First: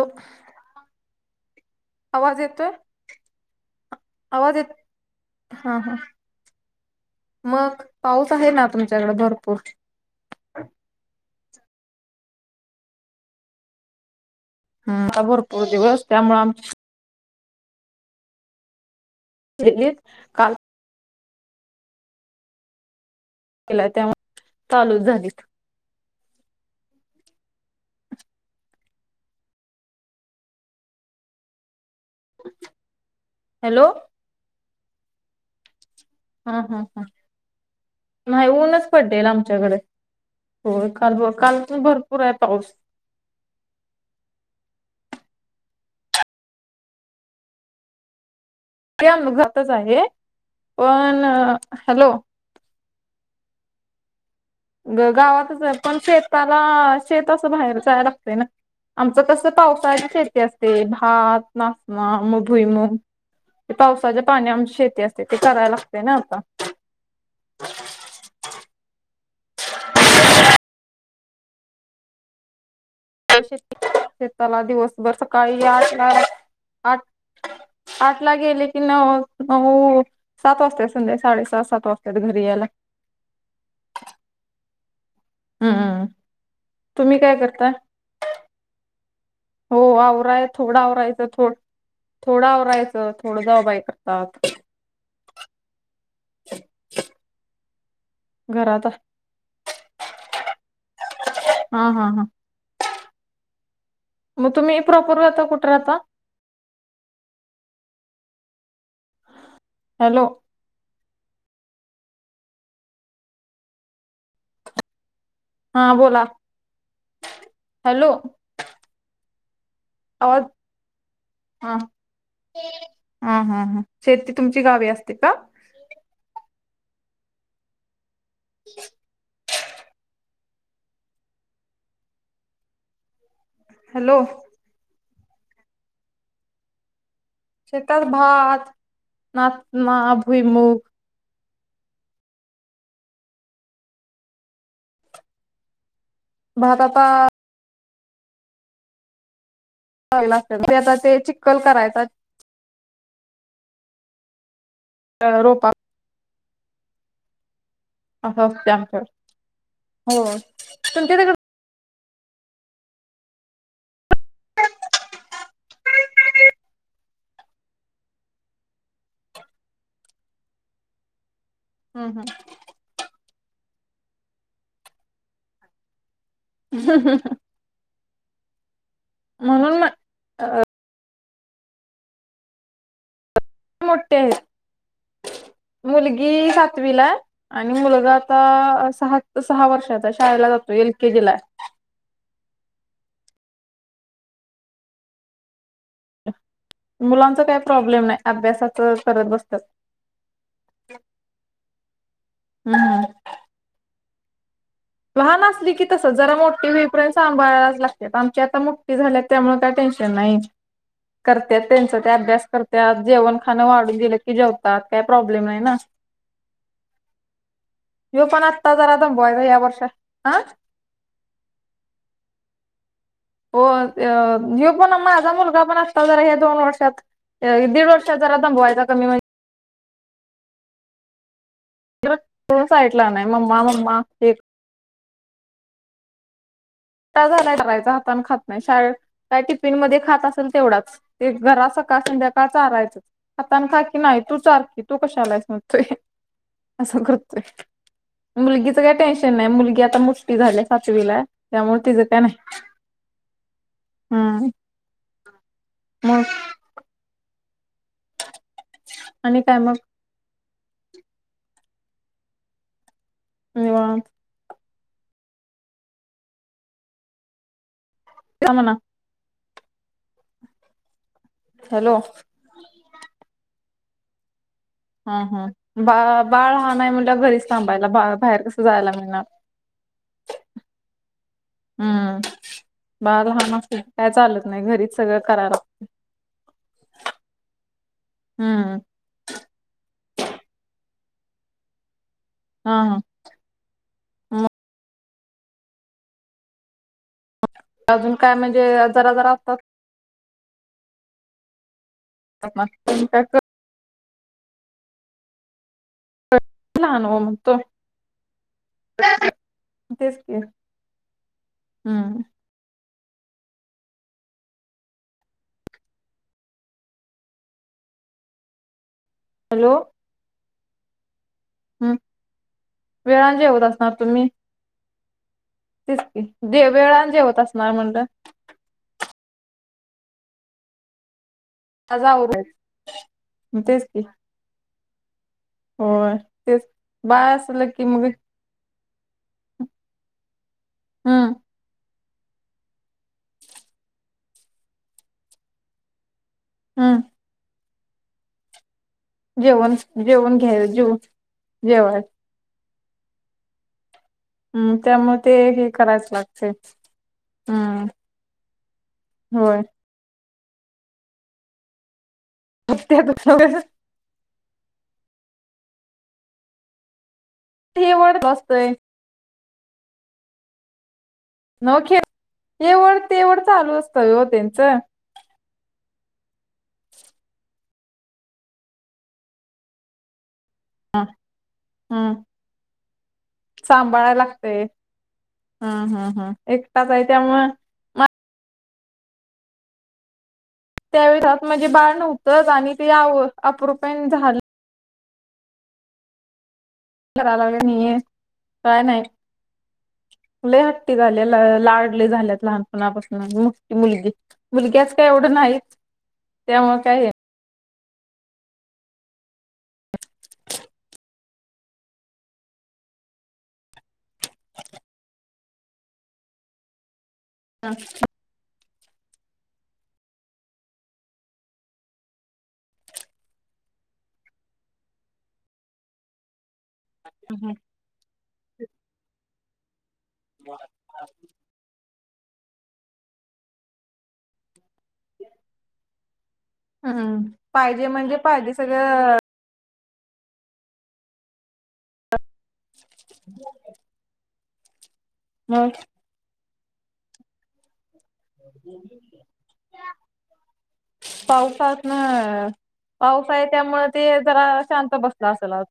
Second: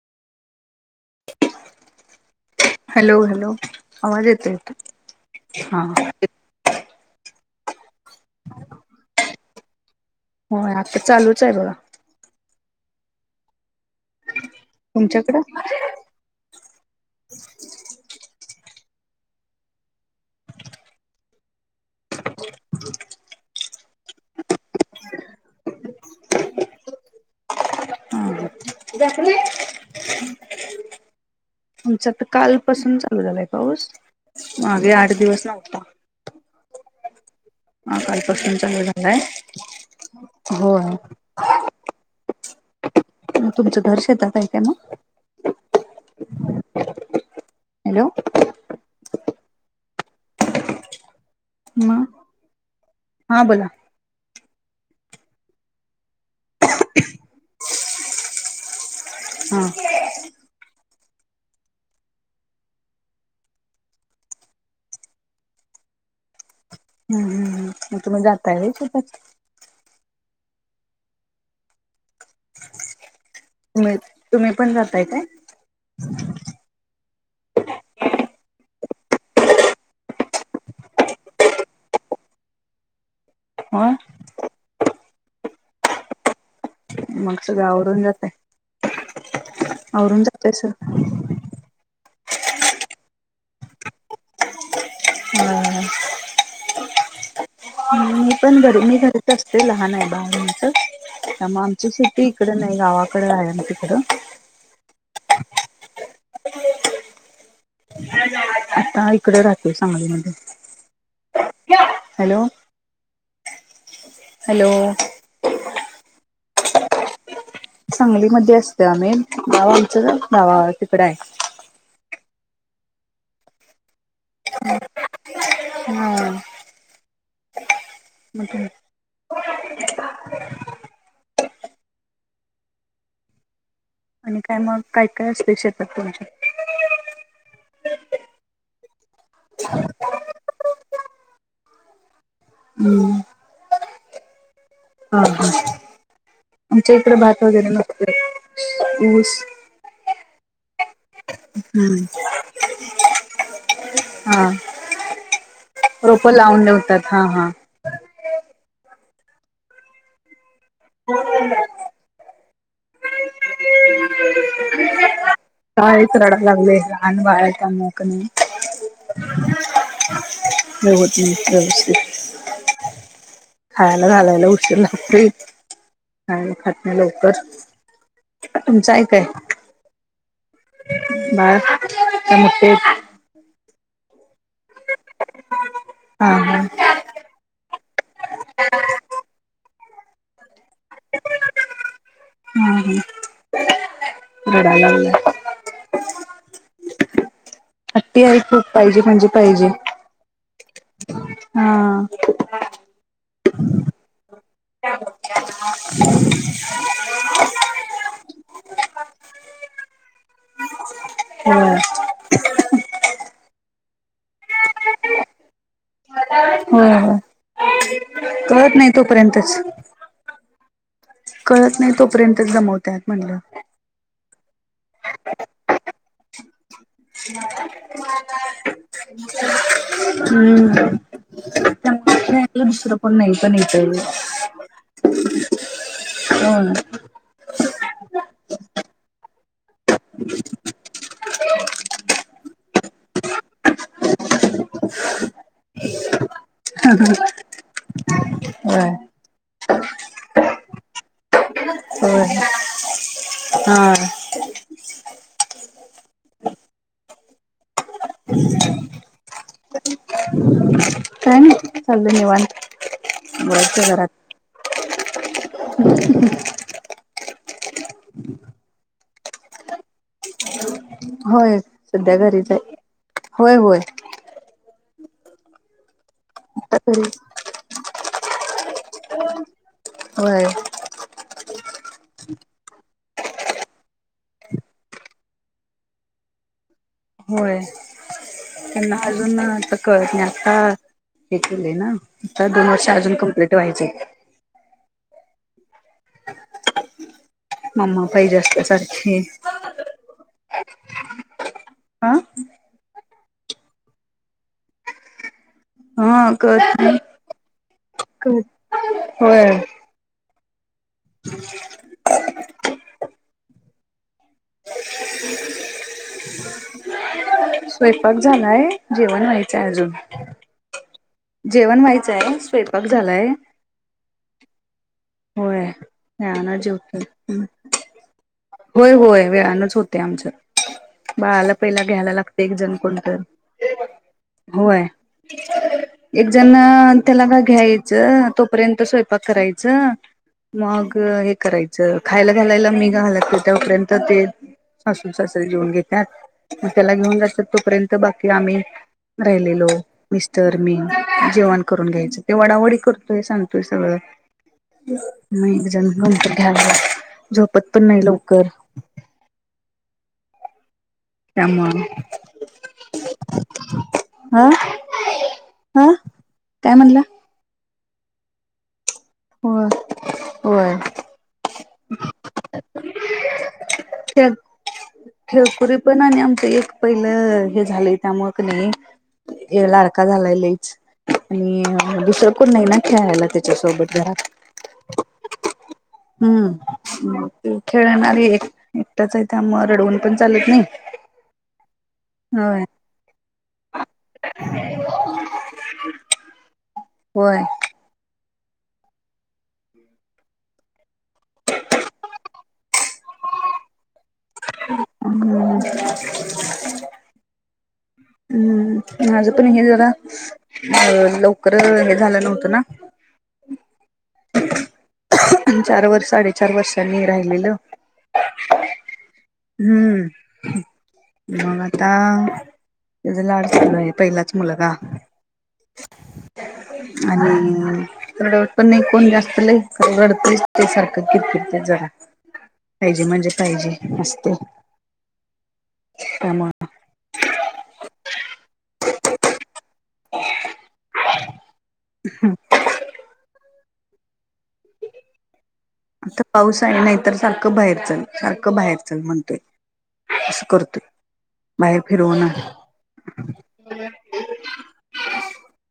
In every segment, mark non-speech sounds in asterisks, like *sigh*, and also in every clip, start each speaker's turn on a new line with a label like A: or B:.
A: हो, आवाज येतोय?
B: हॅलो हॅलो येतोय
A: आवाज
B: का?
A: येत हा, हा, मग पाऊस आहे ना, तुमच्याकडे भरपूर!
B: होय आता, चालूच आहे बघा,
A: ह आता
B: तुमच्याकडं
A: भरपूर दिवस, त्यामुळे आम्हा *unintelligible* काल केलाय त्यामुळे, चालूच झालीत,
B: *unintelligible* आमच आता काल पासून चालू झालाय
A: हॅलो
B: पाऊस, मागे आठ दिवस नव्हता.
A: हा, हा, हा
B: हा
A: नाही
B: कालपासून चालू
A: ऊनच
B: झालाय
A: पडलेल, आमच्याकडे, होय काल काल, पण भरपूर आहे पाऊस,
B: तुमचं दर शेतात आहे का ना? हॅलो
A: ते अमघातच आहे पण
B: म
A: हॅलो
B: हा बोला
A: ग गावातच आहे पण शेताला शेत असं बाहेर जायला लागतंय ना? आमचं कसं
B: हा
A: पावसाळी शेती असते भात, नाचना, भुईमूग ते पावसाचे पाणी आमची शेती असते ते करायला लागते ना आता.
B: हम् हम् मग तुम्ही जाताय स्तः
A: *unintelligible* शे
B: तुम्ही तुम्ही
A: शेताला
B: पण जाताय
A: दिवसभर
B: काय
A: सकाळी आठला आठ पाठला गेले की नऊ सात वाजता संध्या साडेसात सात वाजता्या घरी यायला.
B: हं
A: हम्म तुम्ही काय
B: मगस
A: करताय?
B: आवरून जातय.
A: हो आवरा आहे थोडा आवरायचं थोड. थोडं आवरायचं थोडं जाव बाय करतात.
B: हम्म मी पण घरी
A: घरात
B: मी घरीच असते लहान आहे बावंच त्यामुळे
A: हा
B: आमची
A: हा हा.
B: शेती. तिकडे नाही गावाकडडे आहे ना तिकडं.
A: मग तुम्ही प्रॉपर राहता कुठे राहता?
B: आता इकडे राहो सांगली
A: हॅलो
B: म हॅलो हॅलो
A: हा बोला हॅलो
B: सांगलीमध्ये असत आम्ही नगाव आमचं
A: आवाज
B: नावा तिकड आहे.
A: हा हा हा ह शेती तुमची गावी असते का?
B: हम्म *unintelligible*
A: हॅलो
B: त्या मग काय काय असले शेतात तुमचे.?
A: शेतात भात, नाचणं, भुईमुख
B: हम् हा हा आ
A: भात
B: तुमच्या
A: आता
B: इकडं भात म ऊस
A: आता ते करायचा
B: हम्म हा
A: रोपा
B: रोपं लावून नवतात हा हा.
A: आमच्यावर हो तुमच्या
B: कायच रडाला लागलेय लहान वया त्या मोकनी *unintelligible*
A: हम् हम
B: खायला घालायला उशीर लारी खायला खात नाही लवकर. तुमचं ऐकय
A: म्हणून मग
B: *unintelligible*
A: मोठे आहेत
B: हा
A: मुलगी
B: हा
A: सातवीला आणि मुलगा आता सहा सहा वर्षाचा शाळेला जातो एल केजी ला.
B: हम् हडा
A: मुलांच काही प्रॉब्लेम नाही
B: हट्टी आहे
A: अभ्यासाच करत बसतात.
B: हां
A: नांत लहांन असली की तसं जरा मोठीं हो र्य सांभाळाचं लागते आमची आता मोठी झाल्यातं त्यामुळें कांहीं टेन्शन नाहीं करत्यांत
B: होय
A: त्यांचं ते अभ्यांस करतात जेवणं खाणं वाढूंन दिलं की जेवतांत कायं प्रॉब्लेम नाहीं नां *inaudible* *unintelligible*
B: बरं कळतं नाहीं तोपर्यंतचं
A: हां
B: कळतं नाहीं तोपर्यंत दमवत्यांत म्हणलं?
A: हो हे पणं माझा मुलंगा पणं आता जरा हे दोन वर्षांत. दीड वर्षांत जरा दमवांयचा कमी म्हणजे.
B: हम्मं *inaudible* *unintelligible*
A: तो साईटला
B: कोण
A: नाहीं
B: नाही पण
A: मम्मा
B: इथं
A: मम्मा
B: हंम
A: तझां नाहीं करायंचा हातन खातं नाहीं शाळेंत कायं टिफिन मध्यें खातं असेल तेवढांच एक घराचं संकाळ संध्याकाळं चारायचं हातानं खाकी नाहीं तूं चार तूं कशांलाय म्हणतोय असं करतोय? मुलगीचं
B: होय
A: कायं टेन्शन नाहीं मुलगी आता मोठी झाल्या सातवीला आहे. त्यां मूळं तिचं कायं
B: होय
A: नाहीं
B: हा
A: हम्मं मंग आणि कायं मंग
B: काय नाही चाललंय निवांत वरच्यां
A: निवांत
B: घरांत ह *unintelligible*
A: यां म्हंणा
B: होयं
A: हॅलो
B: संध्या घरीच आहे होयं होयं.
A: हंम हंम बा बाळं
B: आता
A: लहान आहे
B: घरी
A: म्हटल्या वर घरीचं थांबायला बा बाहेर कसं जायंला मिळणारं?
B: होय?
A: हम्म बाळं लहान असतं कायं चालतं नाहीं घरीचं सगळं करायला लाग
B: होय.
A: हम्मं
B: नहांजून--नं कळतं नाहीं आता हे केलेय नां आता दोन
A: हा
B: वर्षं
A: हा
B: अजूंन कंप्लीट व्हायचे आहेतं.
A: मग
B: मम्मा
A: अजूंन कायं
B: पाहिजे असल्या
A: म्हणजे जरां
B: सारखे
A: जरां असतांत
B: ह
A: पांच मिनटांत करं
B: हां करं
A: लहान हो म्हणतो
B: करं होय.
A: तेचं की हम्मं
B: स्वंयपांक झालायं जेवणं व्हायचंय
A: हॅलो
B: अजूंन? जेवणं
A: हम्म
B: व्हायचंय आहे स्वंयपांक झालायं?
A: वेळान जेवत
B: होय
A: तेचं की दे वेळानं जेवतं असणारं म्हणलं?
B: होयं होयं वेळानचं होतंय आमचं. बाळांला पहिला
A: आज
B: घ्यायलां लागतं
A: आवरायचं
B: एक जणं कोणं
A: तेच की
B: तरं.
A: होय
B: एक
A: तेच
B: जणं त्यांला
A: बाळ असलं की मग
B: घ्यायचं तोपर्यंत स्वयंपाक करायचं? मंग
A: हम्म
B: हे करायचं. खायलां घालांयला मी घालते तोपर्यंत ते सासूू सासरे जेवूंन घेतात त्यांला
A: हम्म
B: घेऊनं जांतात तोपर्यंत बाकी आम्ही राहिलेलो
A: जेवण जेवण
B: मिस्टंर
A: घ्याय
B: मी
A: जेव
B: जेवणं करूंन
A: जेवाय
B: घ्यायचं? ते वडांवडी करतोय सांडतोय सगळं?
A: हम्मं त्यामुळें ते
B: मग एक
A: हे
B: जण
A: करायचं
B: नंतर
A: लागते
B: घ्यायला झोपत पण
A: हम्मं
B: नाही लवकर
A: होय
B: त्यामुळे
A: *unintelligible*
B: हा हा काय म्हणला
A: *unintelligible*
B: होय होय
A: नव्ह खेळ हे वढ ते वढ चालू असतय ओ त्यांचं
B: खिळकुरी पण आणि आमचं एक पहिलं हे झालंय त्यामुळ कनी ह्यो लाडका झालाय लईच आणि
A: हम्म
B: दुसरं कोण नाही ना खेळायला त्याच्यासोबत घरात
A: सांभाळायला लागतंय हम्म हम्म एकटाच आहे
B: हम्म
A: त्यामुळे
B: ते खेळणारी एक एकटाच आहे त्यामुळ रडवून पण चालत नाही
A: त्यावेळेस घरात म्हणजे बाळ नव्हतंच
B: होय
A: आणि तेव्हा अपरु कायन झालंच
B: होय
A: करायला वेळ नाहीये काय नाही लय हट्टी झाली आहे लाड लय झाल्यात लहानपणापासून मोठी मुलगी मुलग्याच काय एवढं नाही
B: हम्म
A: त्यामुळ काय हे
B: हम्म माझं पण हे जरा अ लवकर हे झालं नव्हतं ना चार वर्ष साडेचार वर्षांनी राहिलेलं
A: *inaudible*
B: हम्म मग आता त्याचा लाड चालू आहे पहिलाच मुलगा?
A: *inaudible*
B: आणि रडवत पण नाही कोण जास्त लेकरु रडतयच सारख किरकिरत जरा पाहिजे म्हणजे पाहिजे असतयं त्यामुळ
A: हम्म हम्म पाहिजे म्हणजे पाहिजे सगळं
B: *inaudible*
A: *inaudible* *unintelligible*
B: आता पाऊस आहे नाही तर सारखं बाहेर चल सारखं बाहेर चल म्हणतोय असं करतोय बाहेर
A: पाऊसातन
B: फिरवणं
A: पाऊस आहे त्यामुळे ते जरा शांत बसला असेल आज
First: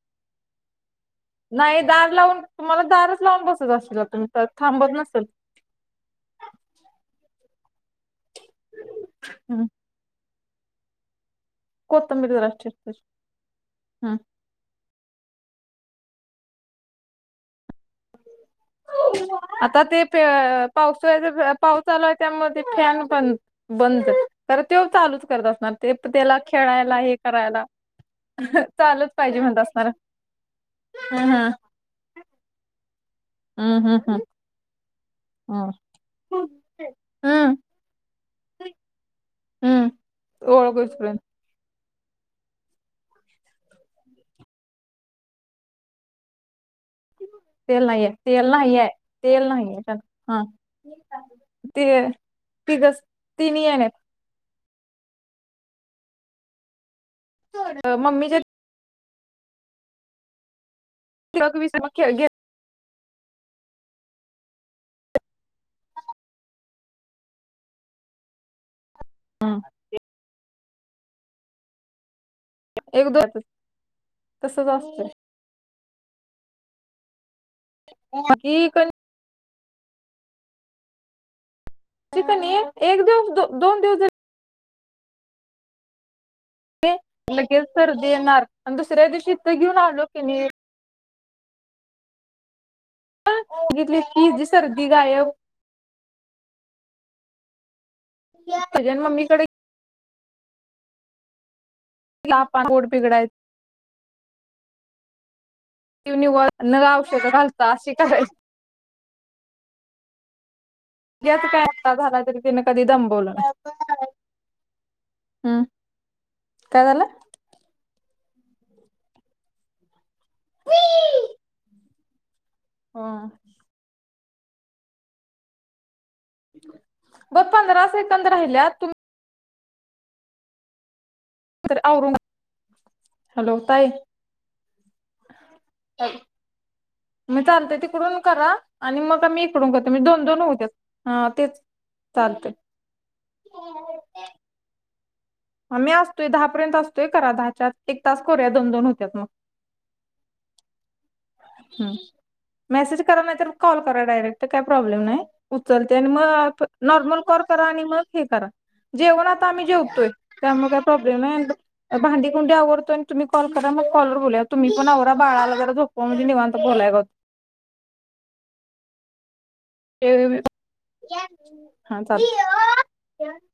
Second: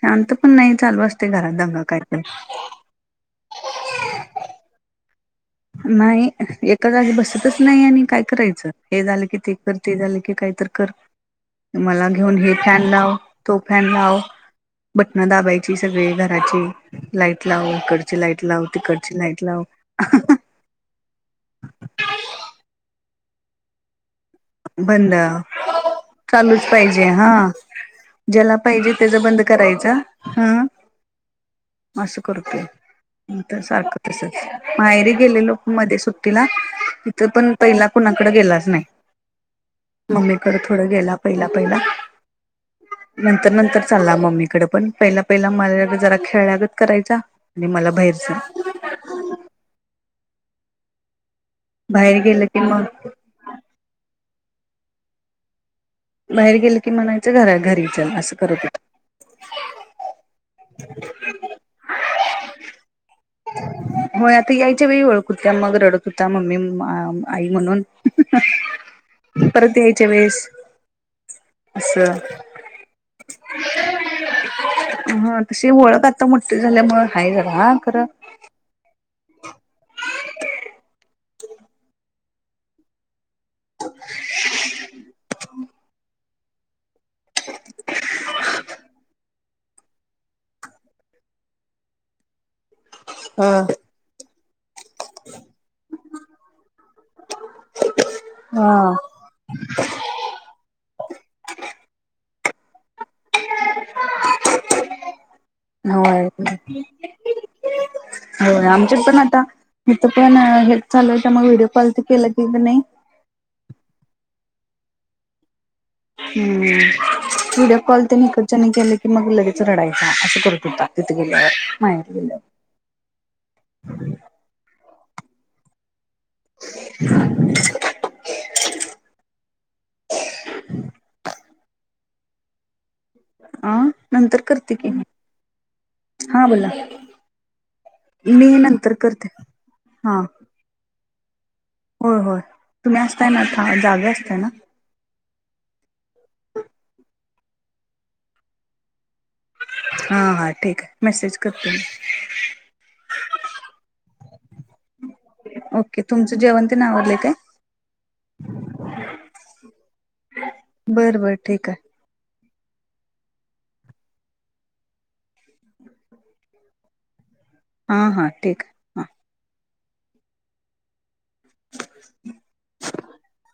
B: शांत पण नाही चालू असत
A: नाही दार लावून तुम्हाला दारच लावून बसत असशिला तुम्ही तर थांबत नसल
B: नाही एका जागी बसतच नाही आणि काय करायचं हे झालं की ते कर ते झाली की काही तर कर मला
A: कोथंबीर
B: घेऊन
A: जरा
B: हे फॅन लाव तो फॅन
A: हम्म
B: लाव बटण दाबायची सगळी घराची लाईट लाव इकडची लाईट लाव तिकडची लाईट लाव
A: आता ते प पावसाळे पाऊस आलाय त्यामुळ ते फॅन पण बंद परत त्यो
B: बंद
A: चालूच करत असणार तेप त्याला
B: चालूच
A: खेळायला
B: पाहिजे
A: हे
B: हा
A: करायला
B: ज्याला
A: चालूच
B: त्याच
A: पाहिजे
B: बंद
A: म्हणत असणार
B: करायचं हा
A: हम्म हम्म
B: असं करतोय तर
A: हम्म हम्म
B: सारखं
A: हम्म
B: तसच माहेरी गेलेलो
A: हम्म
B: मध्ये सुट्टीला तिथ पण
A: हम्म
B: पहिला कुणाकडे गेलाच नाही
A: हम्म
B: मम्मीकड
A: ओळख
B: थोडं गेला
A: होईपर्यंत
B: पहिला पहिला
A: *inaudible*
B: नंतर नंतर चालला मम्मीकडे पण पहिला पहिला माझ्याकड जरा खेळल्यागत करायचा आणि
A: तेल
B: मला
A: नाहीये
B: बाहेरच
A: तेल नाहीये तेल नाहीये हेच्यात हा ते
B: बाहेर गेलं की
A: तिघ
B: मग
A: तीन आहे
B: बाहेर गेल की म्हणायचं घरा घरीच आहे असं
A: मम्मीच्या
B: करत होतो
A: गवी समख
B: होय आता यायच्या वेळी ओळख होत्या मग रडक होत मम्मी आई म्हणून परत यायच्या वेळेस असं
A: एक दो तसच असतय
B: अशी वओळख आता म्हट झाल्यामुळे हाय झारा
A: ह की को
B: *unintelligible*
A: तिथ एक दिवस दोन दिवस लगेच सर्दी येणार आणि दुसऱ्या दिवशी तर घेऊन आलो की नाही
B: हा
A: ह घितली ती जी सर्दी गायब
B: हो
A: सजन मम्मीकडे ोड बिगडायं ती
B: होय
A: निव न गाव शोक घलता अशी कराय
B: हो आमच्यात पण आता मीथ पण हे
A: काय आता झाला तरी तिने कधी दमबवलं हम्
B: हम्म व्हिडिओ कॉल त्यांनी इकडच्याने केलं की मग लगेच रडायच असं करत होता तिथे गेल्यावर माहीत गेल्यावर
A: हा
B: ह
A: ब पंधरा एकंद राहिल्यात तुम् हॅलो
B: अ
A: ताय
B: नंतर करते की
A: का
B: हां बोला
A: मग चालत तिकडून
B: मी
A: करा
B: नंतर
A: आणि मग
B: करते
A: आम्ही इकडून करतो म्हणजे दोन दोन होते तेच
B: हो होय
A: चालतंय
B: तम्ही असता ना का जागा असता ना
A: मी असतोय दहापर्यंत असतोय करा दहाच्या एक तास करूया दोन दोन होत्यात मग
B: हां हां ठीक आहे मेसेज करते म
A: मग मेसेज करा नाहीतर कॉल करा डायरेक्ट काय प्रॉब्लेम नाही उचलते
B: ओके
A: आणि
B: तुमचं
A: मग
B: जेवण ते आवरले
A: नॉर्मल
B: काय
A: कॉल करा आणि मग हे करा जेवण आता आम्ही जेवतोय त्यामुळे काही प्रॉब्लेम
B: बरं बरं
A: नाही
B: ठीक आहे
A: अांडी कुंडी आवरतो आणि तुम्ही कॉ करा मग कॉलवर बूल तुम्ही पण आरा बाळालागरा झोपामध्येेवान तर बोलाय गत
B: हां हां ठीक हा
A: *unintelligible*